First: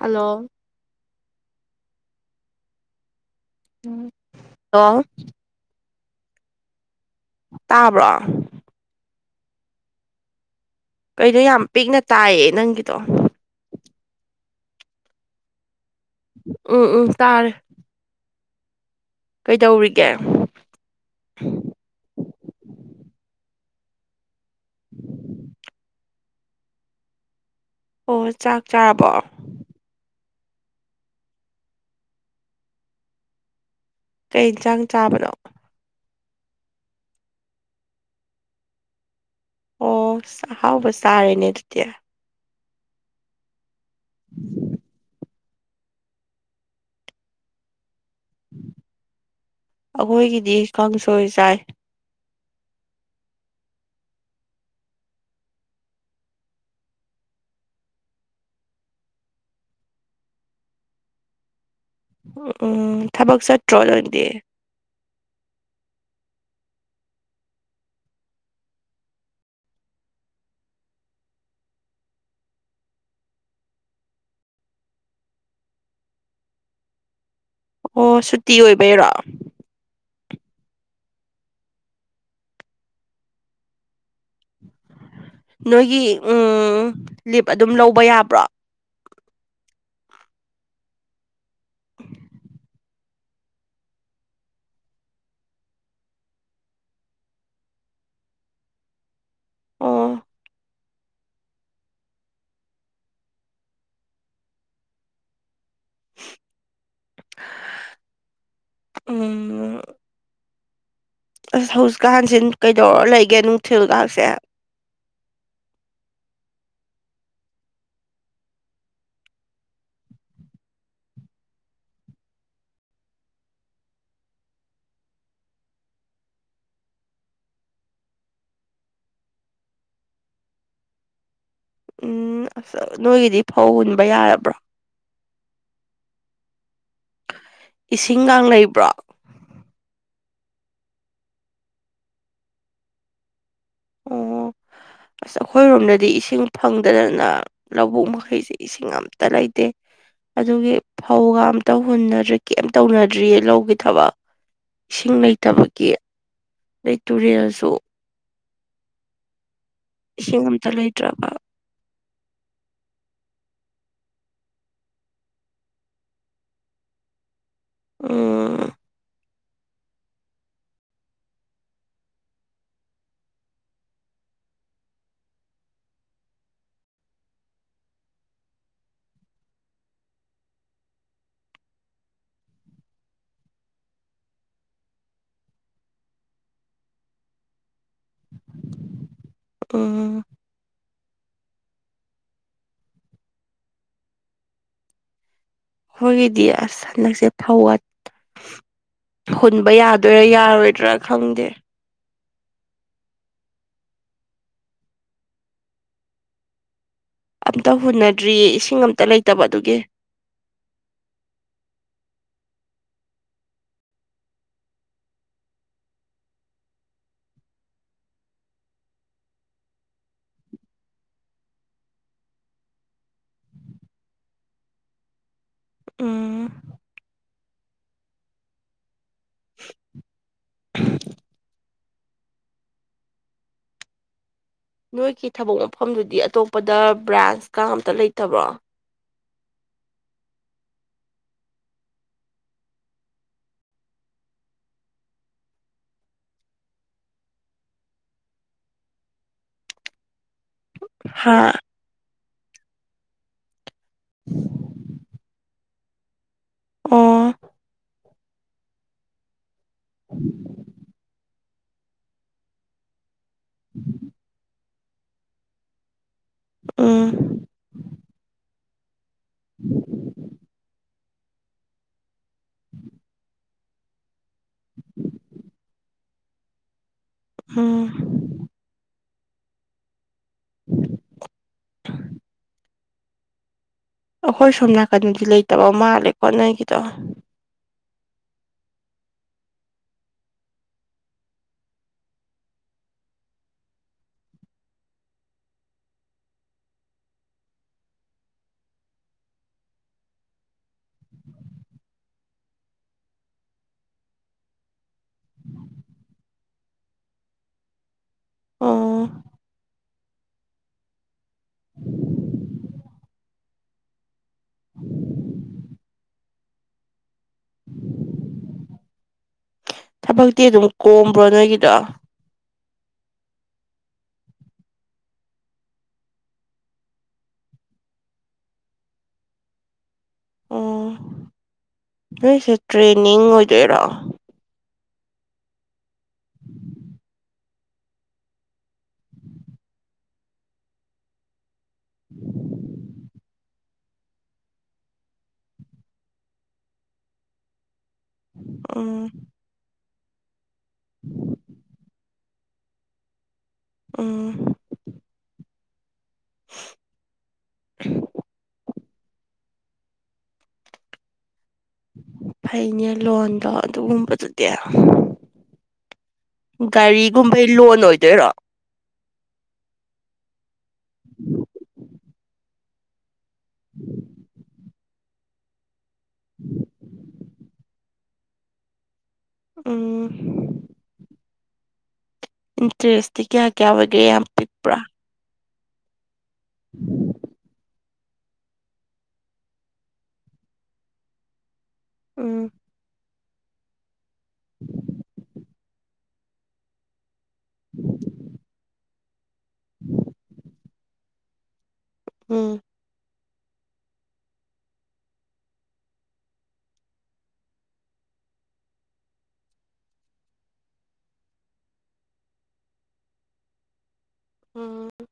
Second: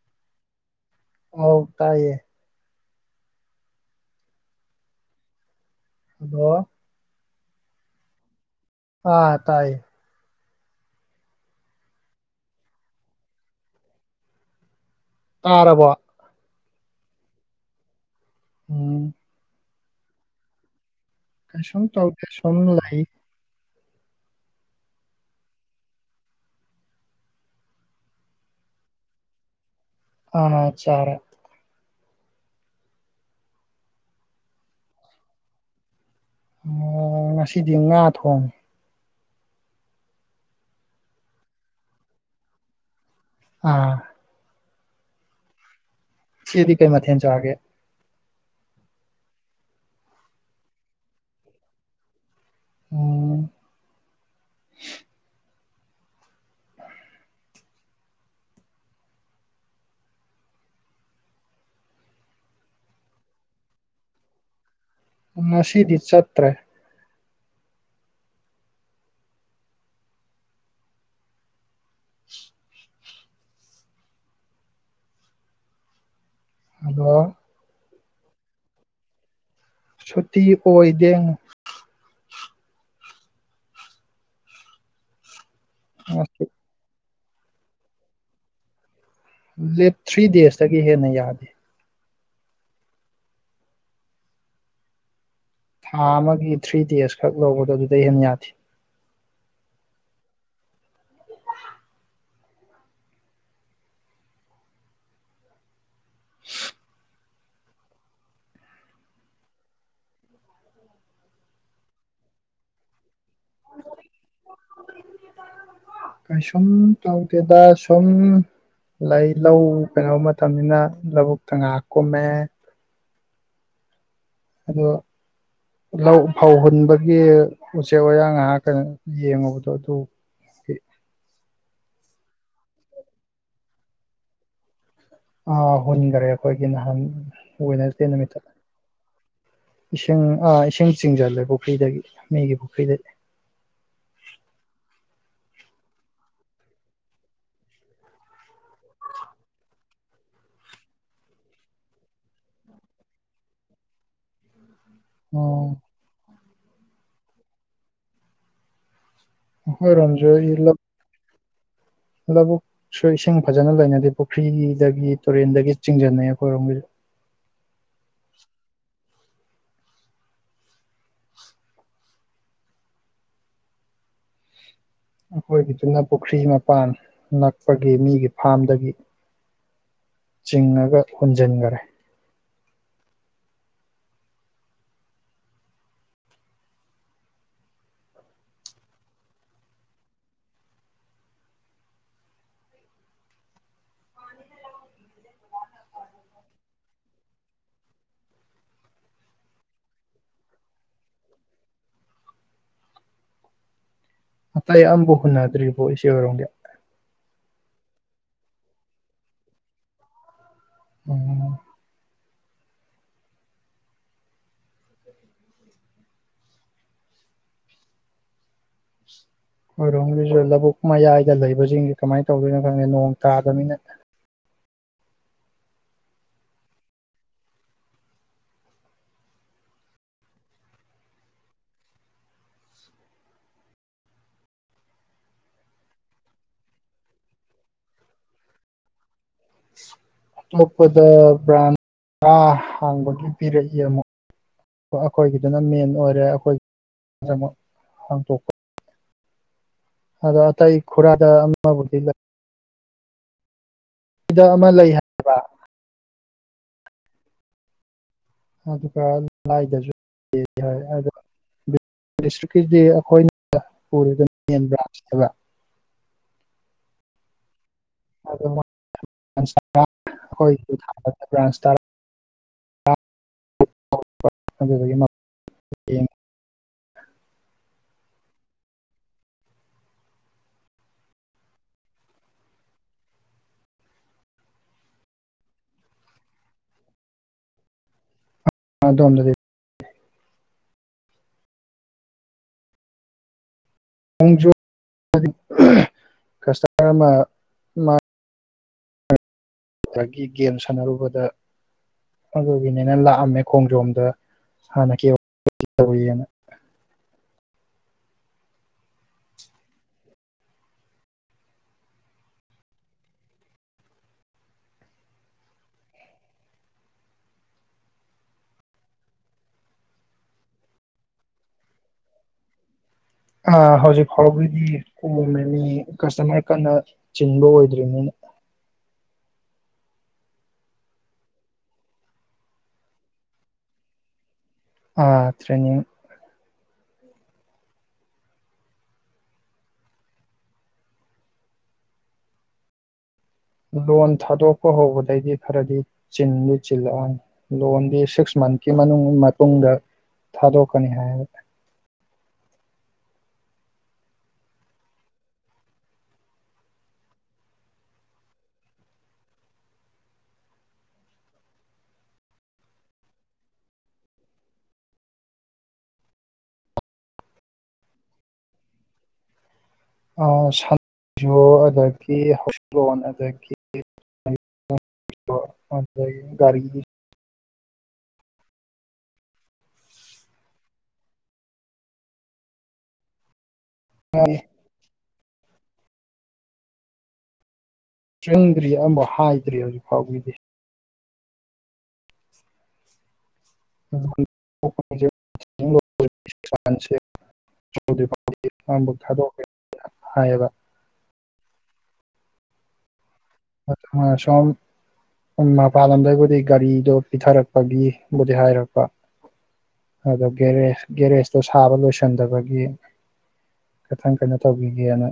hello ꯑꯣ ꯇꯥꯏꯌꯦ ꯝ ꯑ ꯑꯗꯣ ꯇꯥꯕ꯭ꯔꯣ ꯑꯥ ꯇꯥꯏ ꯀꯩꯅꯣ ꯌꯥꯝ ꯄꯤꯛꯅ ꯇꯥꯏꯌꯦ ꯅꯪꯒꯤꯗꯣ ꯇꯥꯔꯕꯣ ꯎꯝ ꯎꯝ ꯇꯥꯔꯦ ꯎꯝ ꯀꯩꯗꯧꯔꯤꯒꯦ ꯀꯁꯨꯡ ꯆꯥꯎ ꯀ ꯁ ꯂꯩꯥꯏ [inaudible] ꯑꯣ ꯆꯥꯛ ꯆꯥꯔꯕ ꯑꯅ ꯆꯔꯦ ꯀꯩ ꯌꯦꯟꯁꯥꯡ ꯆꯥꯕꯅꯣ ꯑꯣ ꯉꯁꯤꯗꯤ ꯉꯥ ꯊꯣꯡꯉ ꯑꯣꯥꯛꯍꯥꯎꯕ ꯆꯥꯔꯦꯅꯦ ꯑꯗꯨꯗꯤ ꯑ ꯁꯤꯗꯤ ꯀꯩ ꯃꯊ ꯆꯑꯒꯦ ꯑꯩꯈꯣꯏꯒꯤꯗꯤ ꯀꯥꯡꯁꯣꯏ ꯆꯥꯏ ꯑꯣ ꯎꯝ ꯊꯕꯛ ꯆꯠꯇꯔꯣ ꯅꯥꯪꯗꯤ ꯉꯥꯁꯤꯗꯤ ꯆꯠꯇ꯭ꯔꯦ ꯍꯜꯂꯣ ꯑꯣ ꯁꯨꯇꯤ ꯑꯣꯏꯕꯩꯔꯣ ꯁꯨꯇꯤ ꯑꯣꯏꯗꯦ ꯅꯣꯏꯒꯤ ꯉꯁꯤ ꯎꯝ ꯂꯤꯞ ꯑꯗꯨꯝ ꯂꯧꯕ ꯌꯥꯕ꯭ꯔꯣ ꯂꯤꯞ ꯊ꯭ꯔꯤ ꯗꯦꯖꯇꯒꯤ ꯍꯦꯟꯅ ꯌꯥꯗꯦ ꯊꯥ ꯑꯃꯒꯤ ꯊ꯭ꯔꯤ ꯗꯦꯖ ꯈꯛ ꯂꯧꯕꯗꯣ ꯑꯗꯨꯗꯩ ꯍꯦꯟꯅ ꯌꯥꯗꯦ ꯑꯣ ꯎꯝ ꯑꯁ ꯍꯧꯖꯤꯛ ꯀꯥꯟꯁꯦ ꯀꯩꯗꯧꯔ ꯂꯩꯒꯦ ꯅꯨꯡꯊꯤꯜ ꯂꯥꯛꯁꯦ ꯁꯨꯝ ꯇꯥꯎꯇꯦꯗ ꯁꯨꯝ ꯂꯩ ꯂꯧ ꯀꯩꯩꯅꯣ ꯃꯇꯝꯅꯤꯅ ꯂꯧꯕꯨꯛꯇ ꯉꯥꯏꯍꯥꯛ ꯀꯨꯝꯃꯦ ꯑꯗꯣ ꯂꯧ ꯐꯧ ꯍꯨꯟꯕꯒꯤ ꯎꯆꯦꯛ ꯋꯥꯌꯥ ꯉꯥꯏꯍꯥꯛꯇꯪ ꯌꯦꯡꯉꯨꯕꯗꯣ ꯑꯗꯨ [inaudible] ꯎꯝ ꯑꯁ ꯅꯣꯏꯒꯤꯗꯤ ꯐꯧ ꯍꯨꯟꯕ ꯌꯥꯔꯕ꯭ꯔꯣ ꯑ ꯍꯨꯟꯈꯔꯦ ꯑꯩꯈꯣꯏꯒꯤ ꯅꯍꯥꯟ ꯋꯦꯅꯦꯁꯗꯦ ꯏꯁꯤꯡꯒ ꯅꯨꯃꯤꯠꯇ ꯂꯩꯕ꯭ꯔꯣ ꯏꯁꯤꯡ ꯏꯁꯤꯡ ꯆꯤꯡꯁꯤꯜꯂꯦ ꯄꯨꯈ꯭ꯔꯤꯗꯒꯤ ꯃꯤꯒꯤ ꯄꯨꯈ꯭ꯔꯤꯗꯗꯤ ꯑꯣ ꯑꯁ ꯑꯩꯈꯣꯏꯔꯣꯝꯗꯗꯤ ꯏꯁꯤꯡ ꯐꯪꯗꯗꯅ ꯂꯧꯕꯨꯛ ꯃꯈꯩꯁꯦ ꯏꯁꯤꯡ ꯑꯝꯇ ꯂꯩꯇꯦ ꯑꯗꯨꯒꯤ ꯐꯧꯒ ꯑꯝꯇ ꯍꯨꯟꯅꯗ꯭ꯔꯤ ꯀꯩꯝ ꯇꯧꯅꯗ꯭ꯔꯤꯌꯦ ꯂꯧꯒꯤ ꯊꯕꯛ ꯏꯁꯤꯡ ꯑꯣ ꯂꯩꯇꯕꯒꯤ ꯗꯩ ꯇꯨꯔꯦꯜꯁꯨ ꯑꯩꯈꯣꯏꯔꯣꯝꯁꯨ ꯏꯁꯤꯡ ꯑꯝꯇ ꯍꯤꯔꯨꯞ ꯂꯩꯇ꯭ꯔꯕ ꯂꯕꯨꯛꯁꯨ ꯏꯁꯤꯡ ꯐꯖꯅ ꯂꯩꯅꯗꯦ ꯄꯨꯈ꯭ꯔꯤꯗꯒꯤ ꯇꯨꯔꯦꯟꯗꯒꯤ ꯆꯤꯡꯁꯤꯟꯅꯩ ꯑꯩꯈꯣꯏꯔꯣꯝꯒꯤꯗꯤ ꯑꯝꯝ ꯑꯩꯈꯣꯏꯒꯤꯗꯨꯅ ꯄꯨꯈ꯭ꯔꯤ ꯃꯄꯥꯟ ꯅꯛꯄꯒꯤ ꯃꯤꯒꯤ ꯐꯥꯝꯗꯒꯤ ꯆꯤꯡꯉꯒ ꯍꯨꯟꯖꯤꯟꯈꯔꯦ ꯎꯝ ꯑꯩꯈꯣꯏꯒꯤꯗꯤ ꯑꯁ ꯍꯟꯗꯛꯁꯦ ꯐꯧꯋꯥꯠ ꯍꯨꯟꯕ ꯌꯥꯗꯣꯏꯔꯥ ꯌꯥꯔꯣꯏꯗ꯭ꯔꯥ ꯈꯪꯗꯦ ꯑꯇꯩ ꯑꯝꯕꯧ ꯍꯨꯟꯅꯗꯔ꯭ꯤꯕꯣ ꯏꯆꯦ ꯍꯣꯏ ꯔꯣꯝꯒꯤ ꯑꯝꯇ ꯍꯨꯟꯅꯗ꯭ꯔꯤꯌꯦ ꯏꯁꯤꯡ ꯑꯝꯇ ꯂꯩꯇꯕ ꯑꯗꯨꯒꯤ ꯎꯝ ꯈꯣꯏꯔꯣꯝꯒꯤꯁꯨ ꯂꯧꯕꯨꯛ ꯃꯌꯥꯏꯗ ꯂꯩꯕꯁꯤꯡꯁꯦ ꯀꯃꯥꯏꯅ ꯇꯧꯗꯣꯏꯅꯣ ꯈꯪꯗꯦ ꯅꯣꯡ ꯇꯥꯗꯝꯅꯤꯅ [inaudible] ꯎꯝ [unintelligible] ꯅꯣꯏꯒꯤ ꯊꯕꯛ ꯃꯐꯝꯗꯨꯗꯤ ꯑꯇꯣꯞꯄꯗ ꯕ꯭ꯔꯥꯟꯁꯀ ꯑꯝꯇ ꯂꯩꯇꯕ꯭ꯔꯣ ꯑꯇꯣꯞꯄꯗ ꯕ꯭ꯔꯥꯟ ꯇꯔ ꯍꯥꯡꯕꯒꯤ ꯄꯤꯔꯛꯏ ꯑꯃꯨꯛ ꯑꯩꯈꯣꯏꯒꯤꯗꯨꯅ ꯃꯦꯟ ꯑꯣꯏꯔꯦ ꯑꯩꯈꯣꯏꯒꯤꯗꯃꯛ ꯍꯥꯡꯇꯣꯛꯄ ꯑꯗꯣ ꯑꯇꯩ ꯈꯣꯔꯥꯗ ꯍꯥ ꯑꯃꯕꯨꯗꯤ ꯂꯩ ꯁꯤꯗ ꯑꯃ ꯂꯩ ꯍꯥꯏꯕ ꯑꯣ ꯑꯗꯨꯒ ꯂꯥꯏꯗꯁꯨ ꯂꯩꯌꯦꯗꯤ ꯍꯥꯏ ꯑꯗꯣ ꯗꯤꯁꯇ꯭ꯔꯤꯛꯀꯤꯗꯤ ꯑꯩꯈꯣꯏꯅ ꯄꯨꯔꯒ ꯃꯦꯟ ꯕ꯭ꯔꯥꯟꯁ ꯍꯥꯏꯕ ꯎꯝ [unintelligible] [unintelligible] ꯎꯝ [inaudible] ꯑꯩꯈꯣꯏ ꯁꯣꯝ ꯅꯥꯀꯟꯗꯤ ꯂꯩꯇꯕ ꯃꯥꯜꯂꯦ ꯈꯣꯠꯅꯒꯤꯗꯣ ꯗꯣꯝꯗꯗꯤ ꯃꯣꯡꯖꯨ ꯀꯁꯇꯃꯔ ꯑꯃ ꯒꯤ ꯒꯦꯝ ꯁꯥꯟꯅꯔꯨꯕꯗ ꯑꯗꯨꯒꯤꯅꯤꯅ ꯂꯥꯛꯑꯝꯃꯦ ꯈꯣꯡꯖꯣꯝꯗ ꯍꯥꯟꯅ ꯀ ꯇꯧꯋꯅ [inaudible] ꯑ ꯊꯕꯛꯇꯤ ꯑꯗꯨꯝ ꯀꯣꯝꯕ꯭ꯔꯣ ꯅꯣꯏꯒꯤꯗ ꯑ ꯍꯧꯖꯤꯛ ꯐꯥꯎꯕꯗꯤ ꯀꯣꯝꯃꯦꯅꯤ ꯀꯁꯇꯃꯔ ꯀꯟꯅ ꯆꯤꯟꯕ ꯑꯣꯏꯗ꯭ꯔꯤꯕꯅꯤꯅ [inaudible] ꯑꯣ ꯅꯣꯏꯁꯦ ꯇ꯭ꯔꯦꯟꯅꯤꯡ ꯑꯣꯏꯗꯣꯏꯔꯥ ꯑꯥ ꯇ꯭ꯔꯦꯅꯤꯡ ꯎꯝ ꯂꯣꯟ ꯊꯥꯗꯣꯛꯄ ꯍꯧꯕꯗꯩꯗꯤ ꯈꯔꯗꯤ ꯆꯤꯟꯗꯤ ꯆꯤꯜꯂꯛꯑꯅꯤ ꯂꯣꯟꯗꯤ ꯁꯤꯛꯁ ꯃꯟꯊꯀꯤ ꯎꯝ ꯃꯇꯨꯡꯗ ꯊꯥꯗꯣꯛꯀꯅꯤ ꯍꯥꯏ ꯑꯣ ꯍ ꯐꯩꯅꯦ ꯂꯣꯟꯗꯣ ꯑꯗꯨꯒꯨꯝꯕꯗꯨꯗꯤ ꯒꯥꯔꯤꯒꯨꯝꯕꯩ ꯂꯣꯟ ꯑꯣꯏꯗꯣꯏꯔꯣ ꯑꯗꯒꯤ ꯍꯧꯛꯂꯣꯟ ꯑꯗꯒꯤ ꯎꯝ ꯔꯒꯤ ꯎꯝ ꯏꯟꯇꯔꯦꯁꯇꯤ ꯀꯌꯥ ꯀꯌꯥ ꯑꯣꯏꯒꯦ ꯌꯥꯝ ꯄꯤꯛꯄ꯭ꯔꯥ ꯎꯝ ꯆꯪꯗ꯭ꯔꯤ ꯑꯃꯕꯨ ꯍꯥꯏꯗ꯭ꯔꯤ ꯍꯧꯖꯤꯛ ꯐꯥꯎꯒꯤꯗꯤ ꯎꯝ [inaudible] ꯕꯨ ꯊꯥꯗꯣꯛ ꯍꯥꯏꯕ ꯎꯝ ꯁꯝ ꯃꯄꯥꯟ ꯂꯝꯗꯒꯤꯕꯨꯗꯤ ꯒꯥꯔꯤꯗꯣ ꯄꯤꯊꯔꯛꯄꯒꯤꯕꯨꯗꯤ ꯍꯥꯏꯔꯛꯄ ꯑ ꯦꯦꯖ ꯒꯦꯔꯦꯖꯇꯣ ꯁꯥꯕ ꯂꯣꯏꯁꯤꯟꯗꯕꯒꯤ ꯈꯤꯊꯪ ꯀꯩꯅꯣ ꯎꯝ ꯇꯧꯕꯤꯒꯦꯅ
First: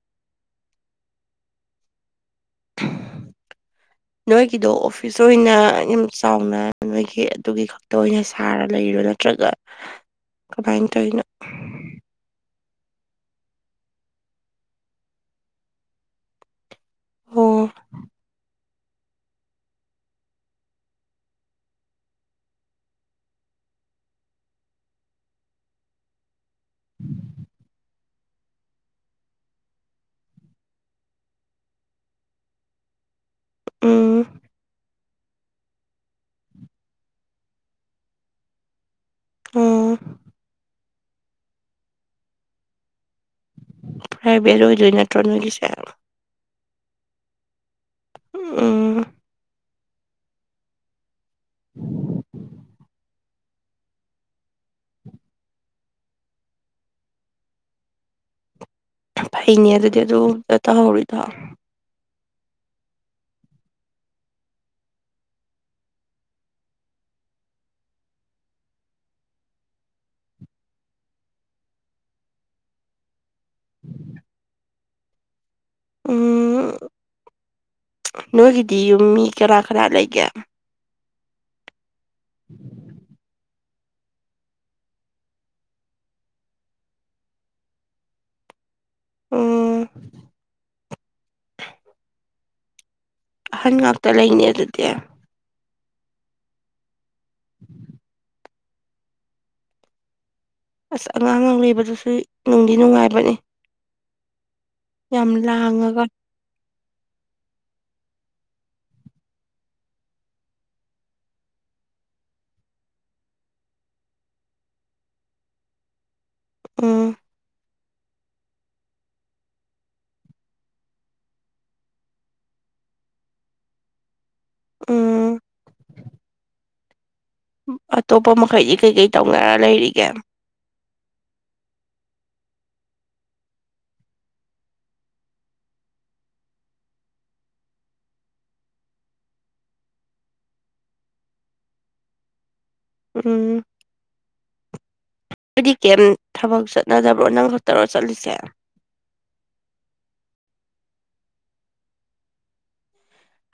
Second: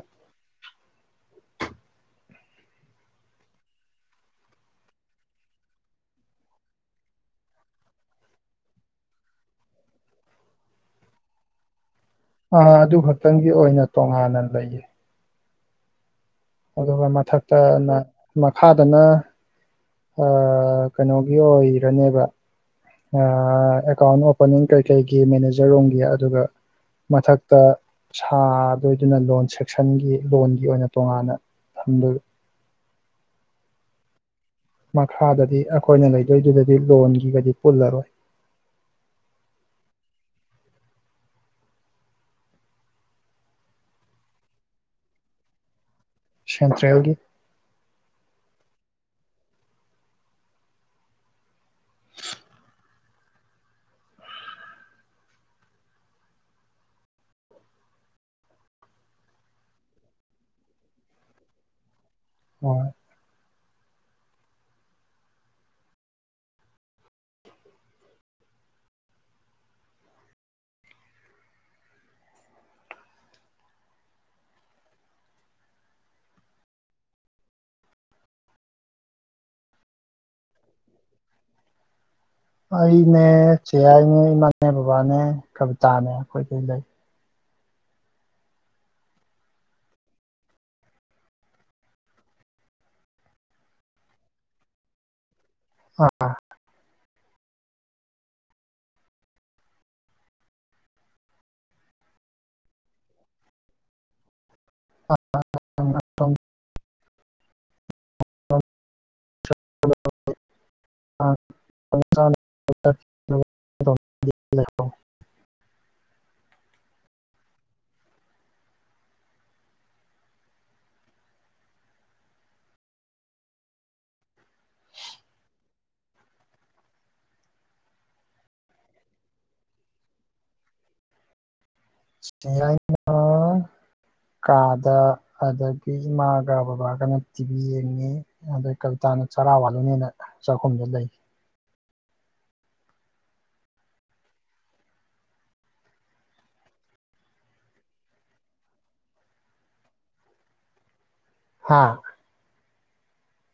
[inaudible] ꯅꯣꯏꯒꯤꯗꯣ ꯑꯣꯐꯤꯁ ꯑꯣꯏꯅ ꯌꯥꯝ ꯆꯥꯎꯅ ꯅꯣꯏꯒꯤ ꯑꯗꯨꯒꯤ ꯈꯛꯇ ꯑꯣꯏꯅ ꯁꯥꯔ ꯂꯩꯔꯨ ꯅ ꯅꯠꯇ꯭ꯔꯒ ꯀꯃꯥꯏꯅ ꯇꯧꯅꯣ ꯑꯥ ꯑꯗꯨ ꯈꯛꯇꯪꯒꯤ ꯑꯣꯏꯅ ꯇꯣꯉꯥꯟꯅ ꯂꯩꯌꯦ ꯑꯗꯨꯒ ꯑꯣ ꯃꯊꯛꯇ ꯃꯈꯥꯗꯅ ꯑ ꯀꯩꯅꯣꯒꯤ ꯑꯣꯏꯔꯅꯦꯕ ꯑꯦꯀꯥꯎꯟ ꯑꯣꯄꯅꯤꯡ ꯀꯩ ꯀꯩꯒꯤ ꯃꯦꯅꯦꯖꯔ ꯔꯣꯝꯒꯤ ꯑꯗꯨꯒ ꯃꯊꯛꯇ ꯁꯥꯗꯣꯏꯗꯨꯅ ꯂꯣꯟ ꯁꯦꯛꯁꯟꯒꯤ ꯂꯣꯟꯒꯤ ꯑꯣꯏꯅ ꯇꯣꯉꯥꯟꯅ ꯊꯟꯗꯔ ꯎꯝ ꯃꯈꯥꯗꯗꯤ ꯑꯩꯈꯣꯏꯅ ꯂꯩꯗꯣꯏꯗꯨꯗꯗꯤ ꯂꯣꯟꯒꯤꯒꯗꯤ ꯄꯨꯜꯂꯔꯣꯏ ꯑꯣꯥ ꯄ꯭ꯔꯥꯏ ꯕꯦꯜꯠ ꯑꯣꯏꯗꯣꯏ ꯅꯠꯇ꯭ꯔꯣ ꯅꯣꯏꯒꯤꯁꯦ ꯁꯦꯟꯇ꯭ꯔꯦꯜꯒꯤ ꯎꯝ ꯎꯝ ꯐꯩꯅꯦ ꯑꯗꯨꯗꯤ ꯑꯗꯨ ꯒꯨꯝꯕ ꯇꯧꯍꯧꯔꯤꯗꯣ ꯍꯣꯏ ꯎꯝ ꯅꯣꯏꯒꯤꯗꯤ ꯌꯨꯝ ꯃꯤ ꯀꯅ ꯀꯥꯅꯥ ꯂꯩꯒꯦ ꯑꯩꯅꯦ ꯆꯦ ꯌꯥꯏ ꯅꯦ ꯏꯃꯥꯅꯦ ꯕꯕꯥꯅꯦ ꯀꯕꯤꯇꯥꯅꯦ ꯑꯩꯈꯣꯏ ꯀꯩ ꯂꯩ ꯎꯝ ꯑꯍꯟ ꯉꯥꯛꯇ ꯂꯩꯅꯦ ꯑꯗꯨꯗꯤ ꯑ ꯎꯝ ꯑꯁ ꯑꯉꯥꯡ ꯂꯩꯕꯗꯨꯁꯨ ꯅꯨꯡꯗꯤ ꯅꯨꯡꯉꯥꯏꯕꯅꯦ ꯌꯥꯝ ꯂꯥꯡꯉꯒ [unintelligible] [inaudible] ꯎꯝ ꯎꯝ ꯑꯇꯣꯞꯄ ꯃꯈꯩꯗꯤ ꯀꯩꯀꯩ ꯇꯧꯅꯔ ꯂꯩꯔꯤꯒꯦ ꯆꯦ ꯌꯥꯏ ꯅꯥ [inaudible] ꯀꯥꯗ ꯑꯗꯒꯤ ꯏꯃꯥꯒ ꯕꯕꯥꯒꯅ ꯇꯤꯚꯤ ꯌꯦꯡꯉꯤ ꯑꯗꯩ ꯀꯕꯤꯇꯥꯅ ꯆꯔꯥ ꯋꯥꯠꯂꯨꯅꯤꯅ ꯆꯥꯛꯈꯨꯝꯗ ꯂꯩ [inaudible] ꯎꯝ ꯑꯩꯗꯤ ꯀꯦꯝ ꯊꯕꯛ ꯆꯠꯅꯗꯕ꯭ꯔꯣ ꯅꯪ ꯈꯛꯇꯔꯣ ꯆꯠꯂꯤꯁꯦ [inaudible] ꯍꯥꯥ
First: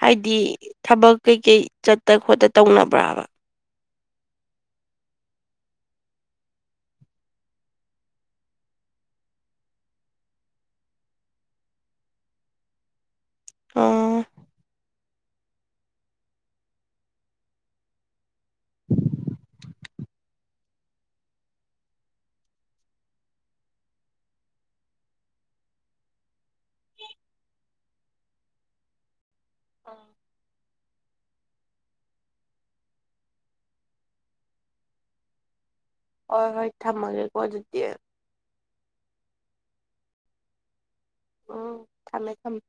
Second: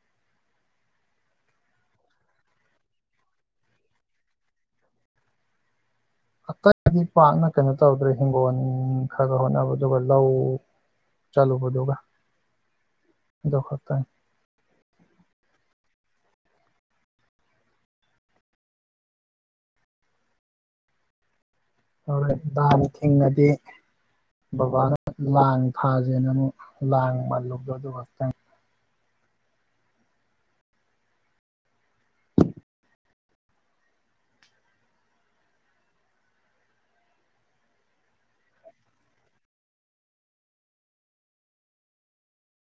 ꯍꯥꯏꯗꯤ ꯊꯕꯛ ꯀꯩꯀꯩ ꯆꯠꯇ ꯈꯣꯠꯇ ꯇꯧꯅꯕ꯭ꯔꯥꯕ [unintelligible] ꯑꯇꯩꯗꯤ ꯄꯥꯛꯅ ꯀꯩꯅꯣ ꯇꯧꯗ꯭ꯔꯦ ꯍꯤꯡꯒꯣꯜ ꯈꯔꯒ ꯍꯣꯠꯅꯕ ꯑꯗꯨꯒ ꯂꯧ ꯆꯠꯂꯨꯕꯗꯨꯒꯥ [inaudible] ꯑꯗꯨ ꯈꯛꯇꯪ ꯑꯣ [inaudible] ꯍꯣꯏ ꯂꯥꯡ ꯊꯤꯡꯉꯗꯤ ꯕꯕꯥꯅ ꯂꯥꯡ ꯊꯥꯁꯦꯅ ꯑꯃꯨꯛ ꯂꯥꯡ ꯃꯥꯜꯂꯨ ꯗ ꯑꯗꯨꯁꯇ ꯑꯥ ꯍꯣꯤ ꯍꯣꯏ ꯊꯝꯃꯒꯦ ꯀꯣ ꯑꯗꯨꯗꯤ ꯎꯝ ꯊꯝꯃꯦ ꯊꯝꯃꯦ